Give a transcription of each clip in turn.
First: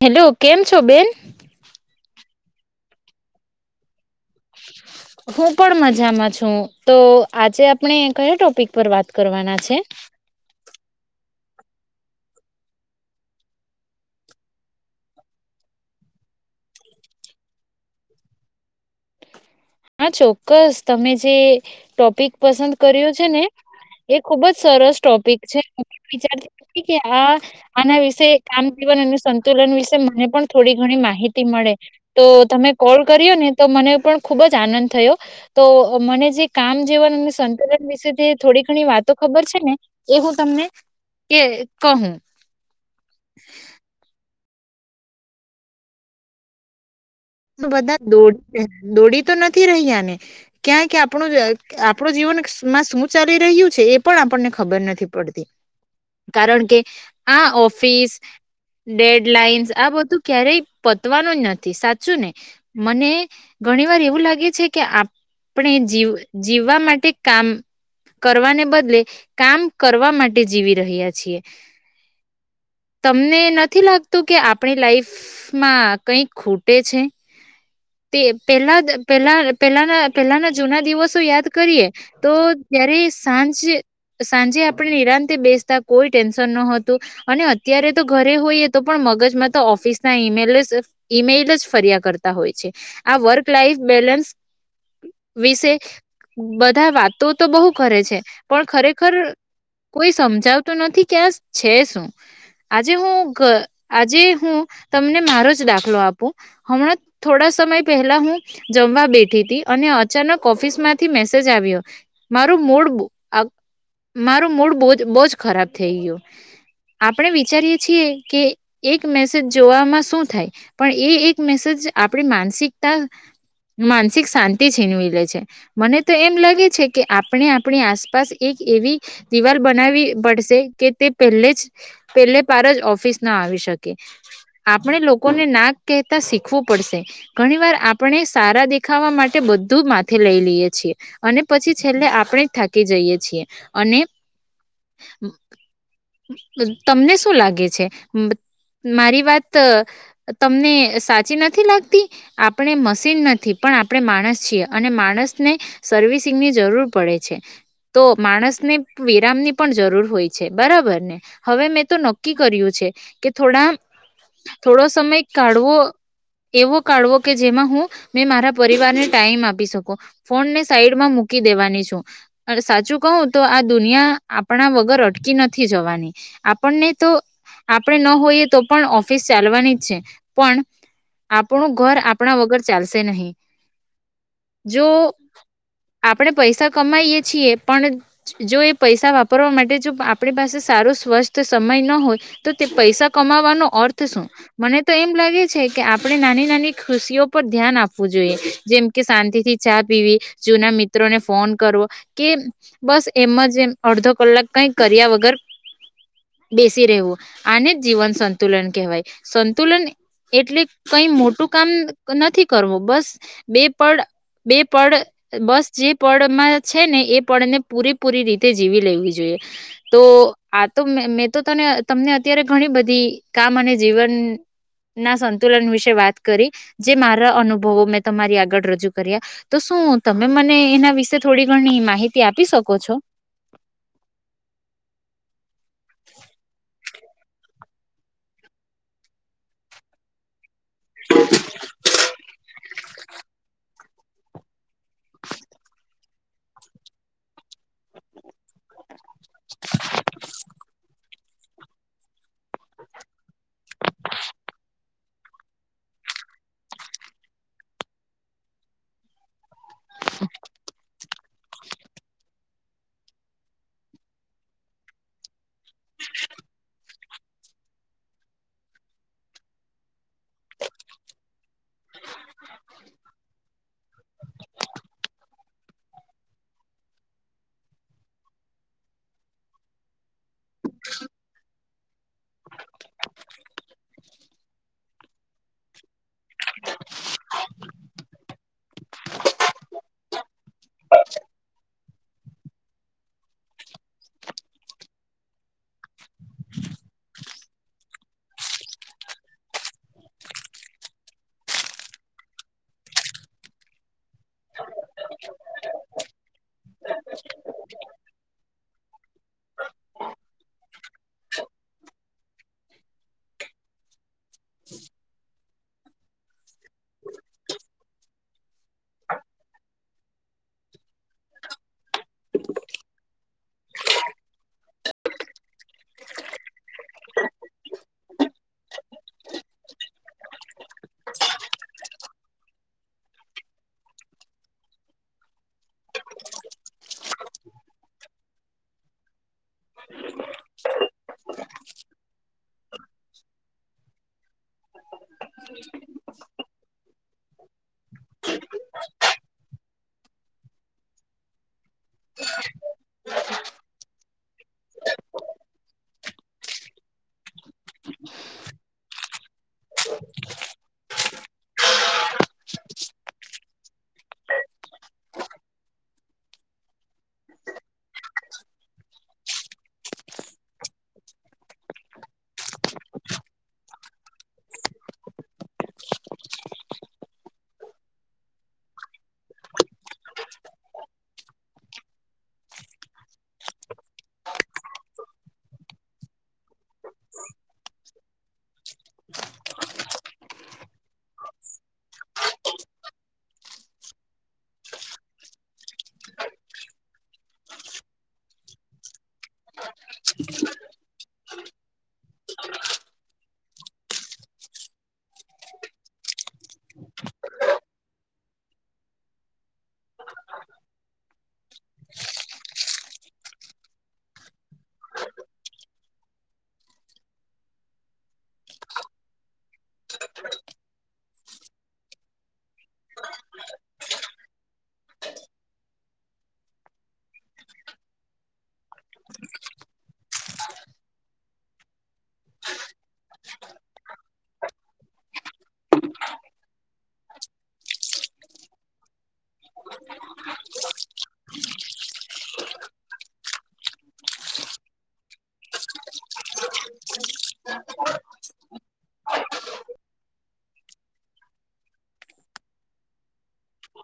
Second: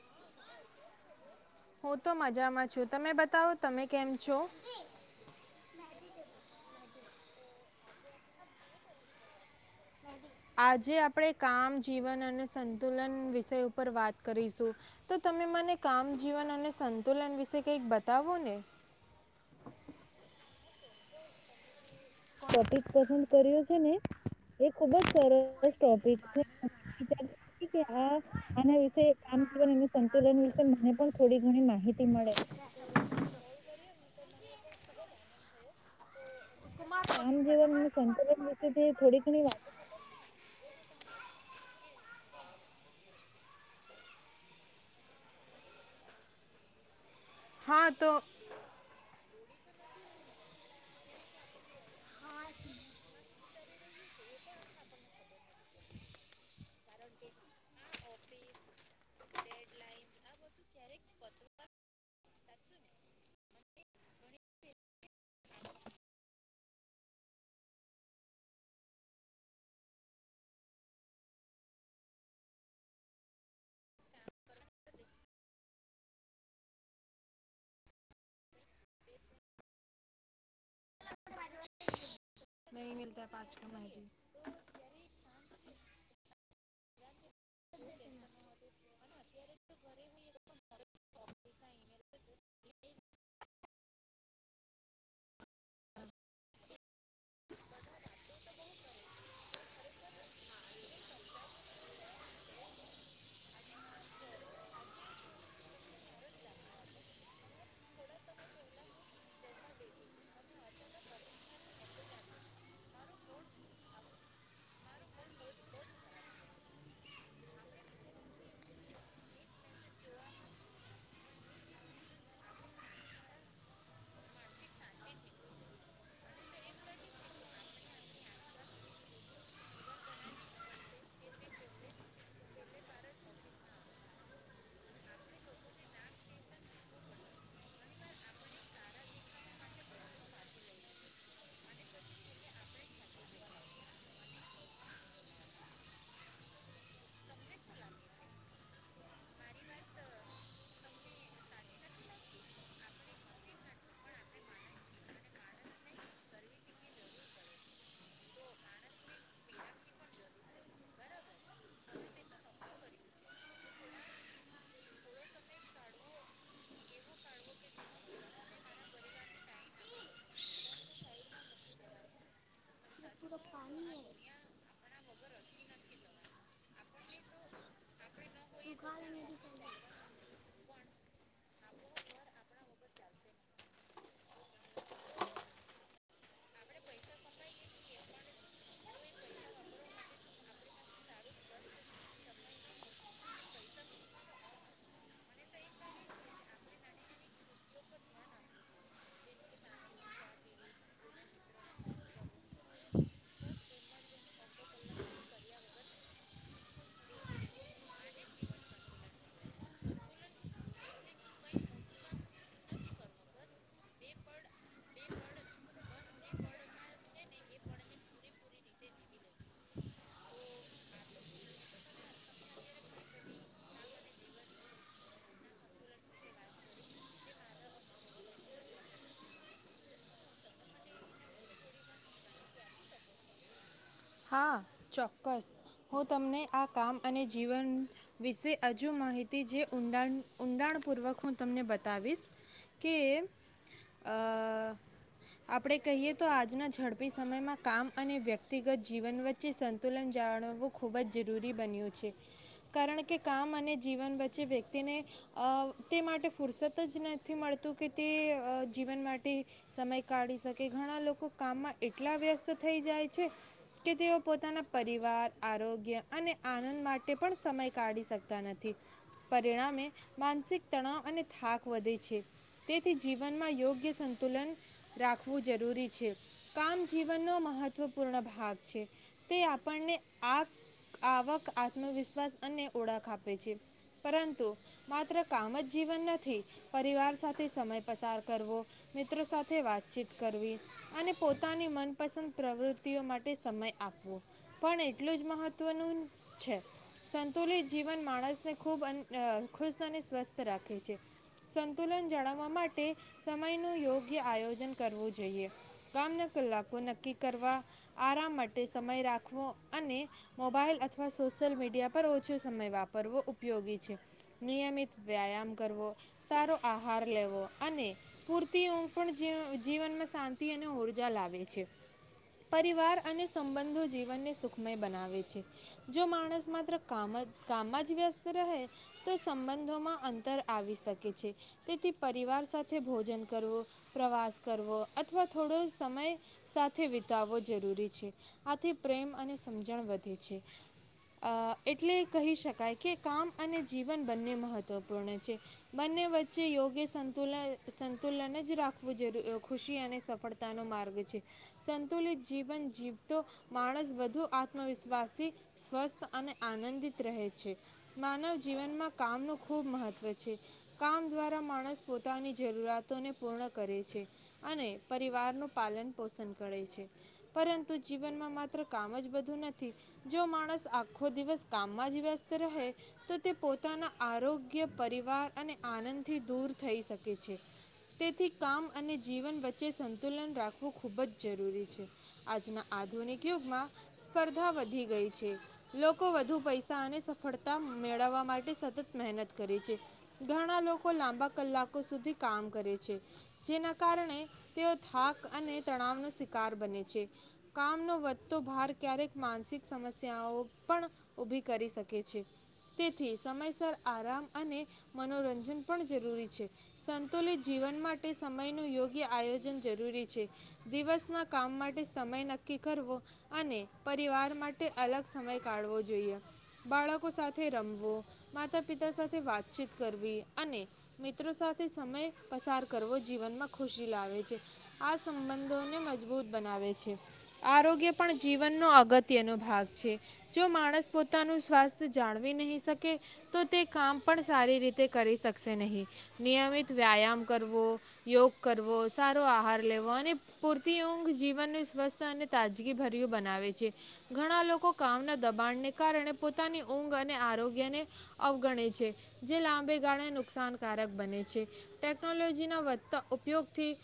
Hello કેમ છો બેન. હું તો મજામાં છું તમે બતાવો તમે કેમ. છો હું કોણ મજ. જામાં છું તો આજે આપણે કયા ટોપિક પર વાત કરવાના છે. આજે આપણેે કામ જીવન અને સંતુલન વિષય ઉપર વાત કરીશું તો તમે મને કામ જીવન અને સંતુલન વિશે કઈક બતાવો ને. હા ચોક્કસ તમે જે. ટોપિક પસંદ ટોપિક કર્યો છે પસંદ ને કર્યો છે ને એ ખુબ જ એ ખુબ સરસ જ ટોપિક છે સરસ ટોપિક છે વિચારતી નથી કે વિચાર આ કે આના આ વિશે કામ આના વિશે જીવન અને કામ જીવન સંતુલન અને વિશે મને સંતુલન પણ વિશે થોડી મને ઘણી પણ થોડી માહિતી ઘણી મળે માહિતી તો મળે તમે કોલ કર્યો ને તો મને પણ ખૂબ જ. આનંદ થયો તો મને જે. કામ જેવન અને કામ જીવન અને સંતુલન વિશે જે સંતુલન થોડી વિશે ઘણી જે વાતો થોડી ઘણી ખબર છે વાત ને એ હું તમને કે. કહું. હા બધા તો દોડી દોડી તો નથી. રહ્યાને ક્યાં કે આપણ આપણું જીવનમાં શું ચાલી રહ્યું છે એ પણ આપણને ખબર નથી પડતી કારણ કે આ ઓફિસ ડેડલાઈન્સ આ બધું ક્યારેય. પતવાનું જ નથી સા. ને મને ઘણી વાર એવું લાગે છે કે આપણે જીવ જીવવા માટે કામ કરવાને બદલે કામ કરવા માટે જીવી રહ્યા છીએ તમને નથી લાગતું કે આપણી લાઈફમાં કઈ ખુટ. છે તે પેલા પ પેલાના પેલાના જૂના દિવસો યાદ કરીએ. તો નહીં જય્યારે મિલતા પાંચ સાંજ કો માહિતી સાંજે આપણે નિરાંત બેસતા કોઈ ટેન્શન નત. તો. અને અત્યારે તો ઘરે હોઈએ તો પણ મગજમાં તો ઓફિસ ના ઈમેલ જ ઈમેઈલ જ. તા હોય છે આ વર્ક લાઈફ બેલેન્સ વિશે બધા વાતો તો બહુ કરે છે પણ ખરેખર કોઈ સમજાવતોું નથી કે છે શું આજે હું આજે હું તમને મારો જ દાખલો આપું. હમણાં થોડા સમય પહેલા હું જમવા બેઠી હતી અને અચાનક ઓફિસ માંથી મેસેજ આવ્યો મારું મૂડ મારું મૂડ બહુજ ખરાબ થઈ ગયો આપણે વિચારીએ છીએ કે એક મેસેજ જોવામાં શું થાય પણ એ એક. મેજ આપણી માનસિકતા માનસિક શાંતિ છીનવી લે છે મને તો એમ લાગે છે કે આપણે આપણી આસપાસ એક એવી દિવાલ બનાવી પડશે કે તે પહે જ પહેલે પાર જ ઓફિસ ના આવી શકે આપણે લોકોને નાક. શીખવુ પડશે ઘણી વાર આપણે સારા દેખાવા માટે બધું માથે લઈ લઈએ છીએ અને પછી છેલ્લે આપણે થાકી જઈએ છીએ અને તમને શું લાગે છે મારી વાત તમને. સાચી નથી લાગતી આપણે મશીન નથી પણ આપણે માણસ છીએ અને માણસને સર્વિસિંગ ની જરૂર પડે છે તો માણસને વિરામની પણ જરૂર હોય છે બરાબર ને હવે મેં તો નક્કી કર્યું છે કે થોડા થોડો સમય કાઢવો. એવો કાઢવો કે જેમાં હું મે મારા પરિવારને ટાઈમ આપી શકો ફોનને સાઈડમાં મૂકી દેવાની છું સાચું. કહું તો આ દુનિયા આપણા વગર અટ. કી નથી જવાની. આપણને તો આપણે ન હોઈએ તો પણ ઓફિસ ચાલવાની જ છે પણ. આપણું ઘર આપણા વગર ચાલશે નહી જો આપણે પૈસા કમાઈએ છીએ પણ જો એ પૈસા વાપરવા માટે જો આપણી પાસે સારો સ્વસ્થ સમય ન હોય તો તે પૈસા કમાવાનો અર્થ શું મને તો એમ લાગે છે. કે આપણે નાની નાની ખુશીઓ પર ધ્યાન આપવું જોઈએ જેમ કે શાંતિ થી ચા પીવી જૂના મિત્રોને ફોન કરવો કે બસ એમ જ એમ અડધો કલાક કઈક કર્યા વગર બેસી રહેવું આને જ જીવન સંતુલન કહેવાય સંતુલન. એટલે. કઈ મોટું કામ નથી. કરવો બસ. બેપડ બે પડ બસ ચીપ. પળમાં છે ને એ પળને પૂરેપૂરી રીતે જીવી લેવી જોઈએ તો આ તો મેં તો તને તમને અત્યારે ઘણી બધી કામ અને જીવન. ના સંતુલન વિશે વાત કરી જે મારા અનુભવો મેં તમારી આગળ રજૂ કર્યા તો શું તમે મને એના વિશે થોડી ઘણી માહિતી આપી શકો છો. હા ચોક્કસ હું તમને આ કામ અને જીવન વિશે હજુ માહિતી જે ઊંડાણ. ઊંડાણ પૂર્વક હું તમને બતાવીશ. કે આપણે કહીએ તો આજના ઝડપી સમયમાં કામ અને વ્યક્તિગત. જીવન વચ્ચે સંતુલન જાળવું ખૂબ જરૂરી. જરૂરી બન્યું છે કારણ કે કામ અને જીવન વચ્ચે વ્યક્તિને તે માટે ફુરસત જ નથી મળતું કે તે જીવન માટે સમય કાઢી શકે ઘણા લોકો કામમાં એટલા વ્યસ્ત થઈ જાય છે. કે તેઓ પોતાના પરિવાર આરોગ્ય અને આનંદ માટે પણ સમય કાઢી શકતા નથી પરિણામે માનસિક તણાવ અને થાક વધે છે તેથી જીવનમાં યોગ્ય સંતુલન રાખવું જરૂરી છે કામ જીવનનો મહત્વપૂર્ણ ભાગ. તે આપણને આવક આત્મવિશ્વાસ અને ઓળખ આપે છે પરંતુ માત્ર કામ જ જીવન નથી પરિવાર સાથે સમય પસાર કરવો મિત્રો સાથે વાતચીત કરવી અને પોતાની મનપસંદ પ્રવૃત્તિઓ માટે. સમય આપવો એટલું જ મહત્વનું છે સંતુલિત જીવન માણસને ખૂબ ખુશ અને સ્વસ્થ રાખે છે સંતુલન જાળવવા માટે સમય નું યોગ્ય આયોજન કરવું જોઈએ કામના કલાકો નક્કી કરવા. આરામ માટે સમય રાખવો અને મોબાઈલ અથવા સોશિયલ મીડિયા પર ઓછો સમય વાપરવો ઉપયોગી છે નિયમિત વ્યાયામ કરવો સારો આહાર લેવો અને પૂરતી હું પણ જીવનમાં શાંતિ અને ઉઊર્જા લાવે છે. પરિવાર અને સંબંધો જીવનને સુખમય બનાવે છે જો માણસ માત્ર કામ કામમાં જ વ્યસ્ત રહે તો સંબંધોમાં અંતર આવી શકે છે તેથી પરિવાર સાથે ભોજન કરવું પ્રવાસ કરવો અથવા થોડો સમય સાથે. તાવવો જરૂરી છે આથી પ્રેમ અને સમજણ વધે છે એટલે કહી શકાય કે કામ અને જીવન બંને મહત્ત્વપૂર્ણ છે બંને વચ્ચે યોગ્ય સંતુલન સંતુલન જ રાખવું જરૂ ખુશી અને સફળતાનો માર્ગ છે સ. સંતુલિત જીવન જીવતો માણસ વધુ આત્મવિશ્વાસી સ્વસ્થ અને આનંદિત રહે છે માનવ જીવનમાં કામનું ખૂબ મહત્ત્વ છે કામ દ્વારા માણસ પોતાની જરૂરિયાતોને પૂર્ણ કરે છે અને પરિવારનું પાલન પોષણ કરે છે. પરંતુ જીવનમાં માત્ર કામ જ બધું નથી જો માણસ આખો દિવસ કામમાં જ વ્યસ્ત રહે તો તે પોતાના આરોગ્ય પરિવાર અને આનંદથી દૂર થઈ શકે છે તેથી કામ અને જીવન વચ્ચે સંતુલન રાખવું ખૂબ જ જરૂરી છે. આજના આધુનિક યુગમાં સ્પર્ધા વધી ગઈ છે લોકો વધુ પૈસા અને સફળતા મેળવવા માટે સતત મહેનત કરે છે ઘણા લોકો લાંબા કલાકો સુધી કામ કરે છે જેના કારણે તેઓ થાક અને તણાવનો શિકાર બને છે. કામનો વધતો ભાર ક્યારેક માનસિક સમસ્યાઓ પણ ઉભી કરી શકે છે તેથી સમયસર આરામ અને મનોરંજન પણ જરૂરી છે સંતુલિત જીવન માટે સમયનું યોગ્ય આયોજન જરૂરી છે દિવસના કામ માટે. સમય નક્કી કરવો અને પરિવાર માટે અલગ સમય કાઢવો જોઈએ બાળકો સાથે રમવો માતા પિતા સાથે વાતચીત કરવી અને મિત્રો સાથે સમય પસાર કરવો જીવનમાં ખુશી લાવે છે આ સંબંધોને મજબૂત. બનાવે છે આરોગ્ય પણ જીવનનો અગત્યનો ભાગ છે જો માણસ પોતાનું સ્વાસ્થ્ય જાણવી નહીં શકે તો તે કામ પણ સારી રીતે કરી શકશે નહીં નિયમિત વ્યાયામ કરવો યોગ કરવો સારો આહાર લેવો અને પૂરતી હું. ઘ જીવન સ્વસ્થ અને તાજગી ભર્યું બનાવે છે ઘણા લોકો કામના દબાણને કારણે પોતાની ઊંઘ અને. આરોગ્ય ને અવગણિત. જે લાંબે ગાળે નુકસાનકારક બને છે ટેકનોલોજીના વધતા ઉપયોગથી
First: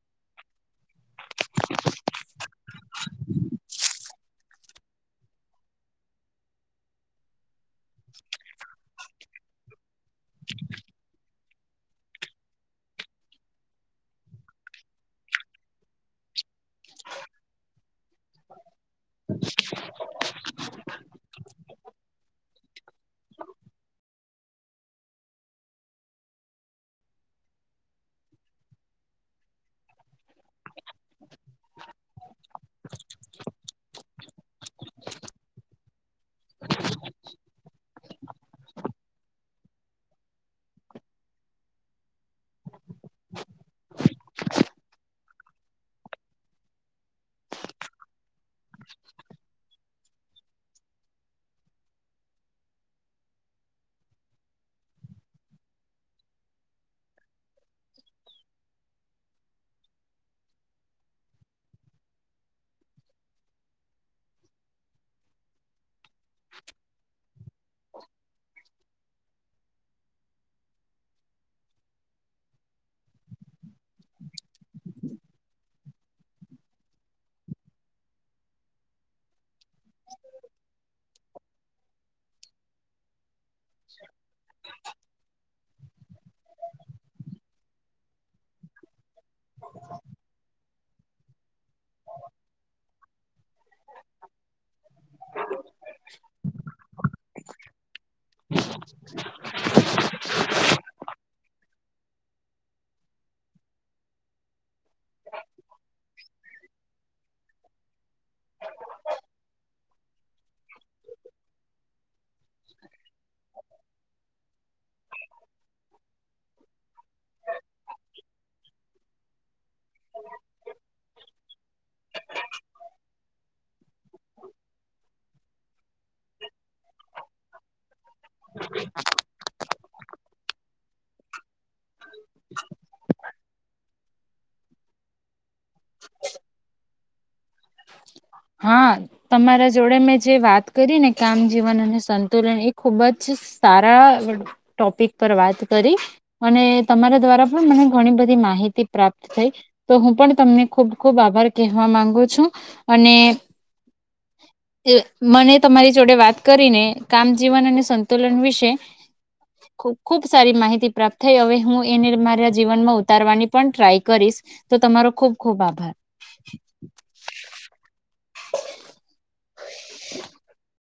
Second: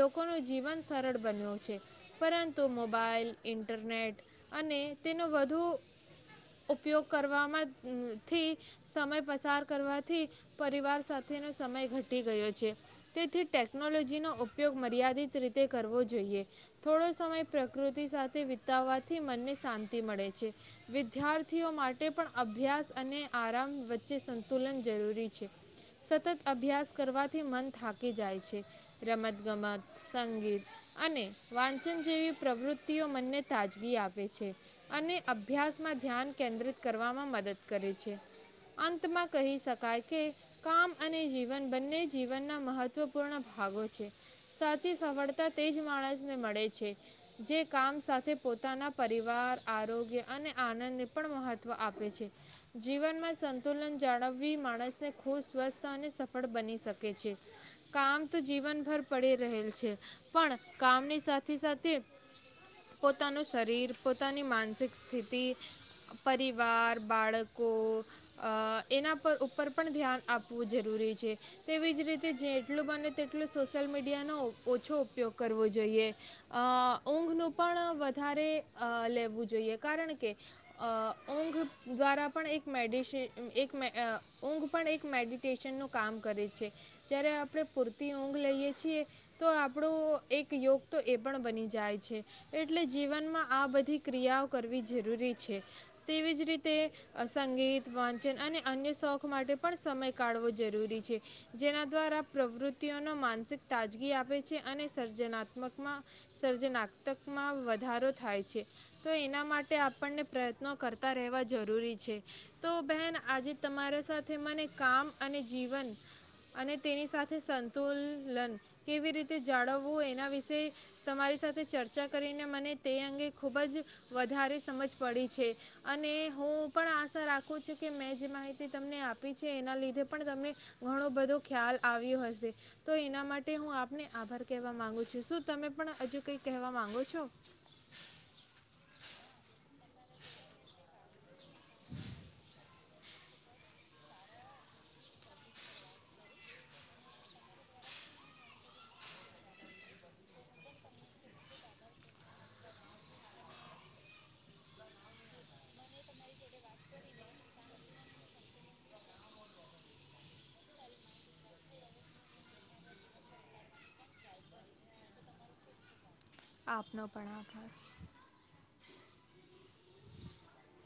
લોકોનું જીવન. સરળ બન્યો છે પરંતુ મોબાઈલ ઇન્ટરનેટ અને તેનો વધુ ઉપયોગ કરવામા માંથી સમય પસાર કરવાથી પરિવાર સાથેનો સમય ઘટી ગયો છે તેથી ટેકનોલોજીનો ઉપયોગ મર્યાદિત રીતે. તે કરવો જોઈએ થોડો સમય પ્રકૃતિ સાથે વિતાવાથી મનને શાંતિ મળે છે વિદ્યાર્થીઓ માટે પણ અભ્યાસ અને આરામ વચ્ચે સંતુલન જરૂરી છે સતત અભ્યાસ કરવાથી મન થાકી જાય છે રમત ગમત. સંગીત અને વાંચન જેવી પ્રવૃત્તિઓ મનને તાજગી આપે છે અને અભ્યાસમાં ધ્યાન કેન્દ્રિત કરવામાં મદદ કરે છે અંતમાં કહી શકાય કે કામ અને જીવન બંને જીવનના મહત્ત્વપૂર્ણ ભાગો છે. પ સફળતા તે જ માણસને મળે છે જે કામ સાથે પોતાના પરિવાર આરોગ્ય અને આનંદને પણ મહત્વ આપે છે જીવનમાં સંતુલન જાળવવી માણસને ખુબ સ્વસ્થ અને સફળ બની શકે છે કામ તો જીવનભર પડી રહેલ. પણ કામની સાથે સાથે પોતાનું શરીર પોતાની માનસિક સ્થિતિ. પરિવાર બાળક. કો એના પર ઉપર પણ ધ્યાન આપવું જરૂરી છે તેવી જ રીતે જેટલું બને તેટલું સોશિલ મીડિયાનો. ઓછો ઉપયોગ કરવો જોઈએ અ ઊંઘનું પણ વધારે અ લેવું જોઈએ કારણ કે અ ઊંઘ દ્વારા પણ એક મેડિસ એક મે અહ ઊંઘ પણ એક મેડિટેશનનું કામ કરે છે, જ્યારે આપડે પૂરતી ઊંઘ લઈએ છીએ તો આપણું એક યોગ તો એ પણ બની જાય છે, એટલે જીવનમાં આ બધી ક્રિયાઓ કરવી જરૂરી છે. તેવીજ રીતે અસંગીત વાંચન અને અન્ય શોખ માટે પણ સમય કાઢવો જરૂરી છે, જેના દ્વારા પ્રવૃત્તિઓનો માનસિક તાજગી આપ આવે છે અને સર્જનાત્મકમાં સર્જનાત્કમાં વધારો થાય છે, તો એના માટે આપણને પ્રયત્નો કરતા રહેવા જરૂરી છે, તો બહેન આજે તમારા સાથે મને કામ અને જીવન અને તેની સાથે સંતુલન કેવી રીતે જાળવવું એના વિશે તમારી સાથે ચર્ચા કરીને મને તે અંગે ખૂબ જ વધારે સમજ પડી છે, અને હું પણ આશા રાખું છું કે મેં જે માહિતી તમને આપી છે એના લી પણ, તમને ઘણો બધું [unintelligible] ખ્યાલ આવ્યો હશે તો એના મા કે હું આપને આભાર કહેવા માંગુ છું. શું તમે પણ હજુ કઈ કહેવા માંગો છો? હા, તમારા જોડે મેં જે વાત કરી ને કામ જીવન અને સંતુલન એ ખુબ જ સારા ટોપિક પર વાત કરી અને તમારા દ્વારા પણ મને ઘણી બધી માહિતી પ્રાપ્ત થઈ તો હું પણ તમને ખુબ ખુબ આભાર કહેવા માંગુ છું. અને મને તમારી જોડે વાત કરીને કામ જીવન અને સંતુલન વિશે ખુબ ખૂબ સારી માહિતી પ્રાપ્ત થઈ અવે હું એને મારા જીવનમાં ઉતારવાની પણ ટ્રાય કરીશ તો તમારો ખુબ ખુબ આભાર. આપનો પણ આભાર. [unintelligible]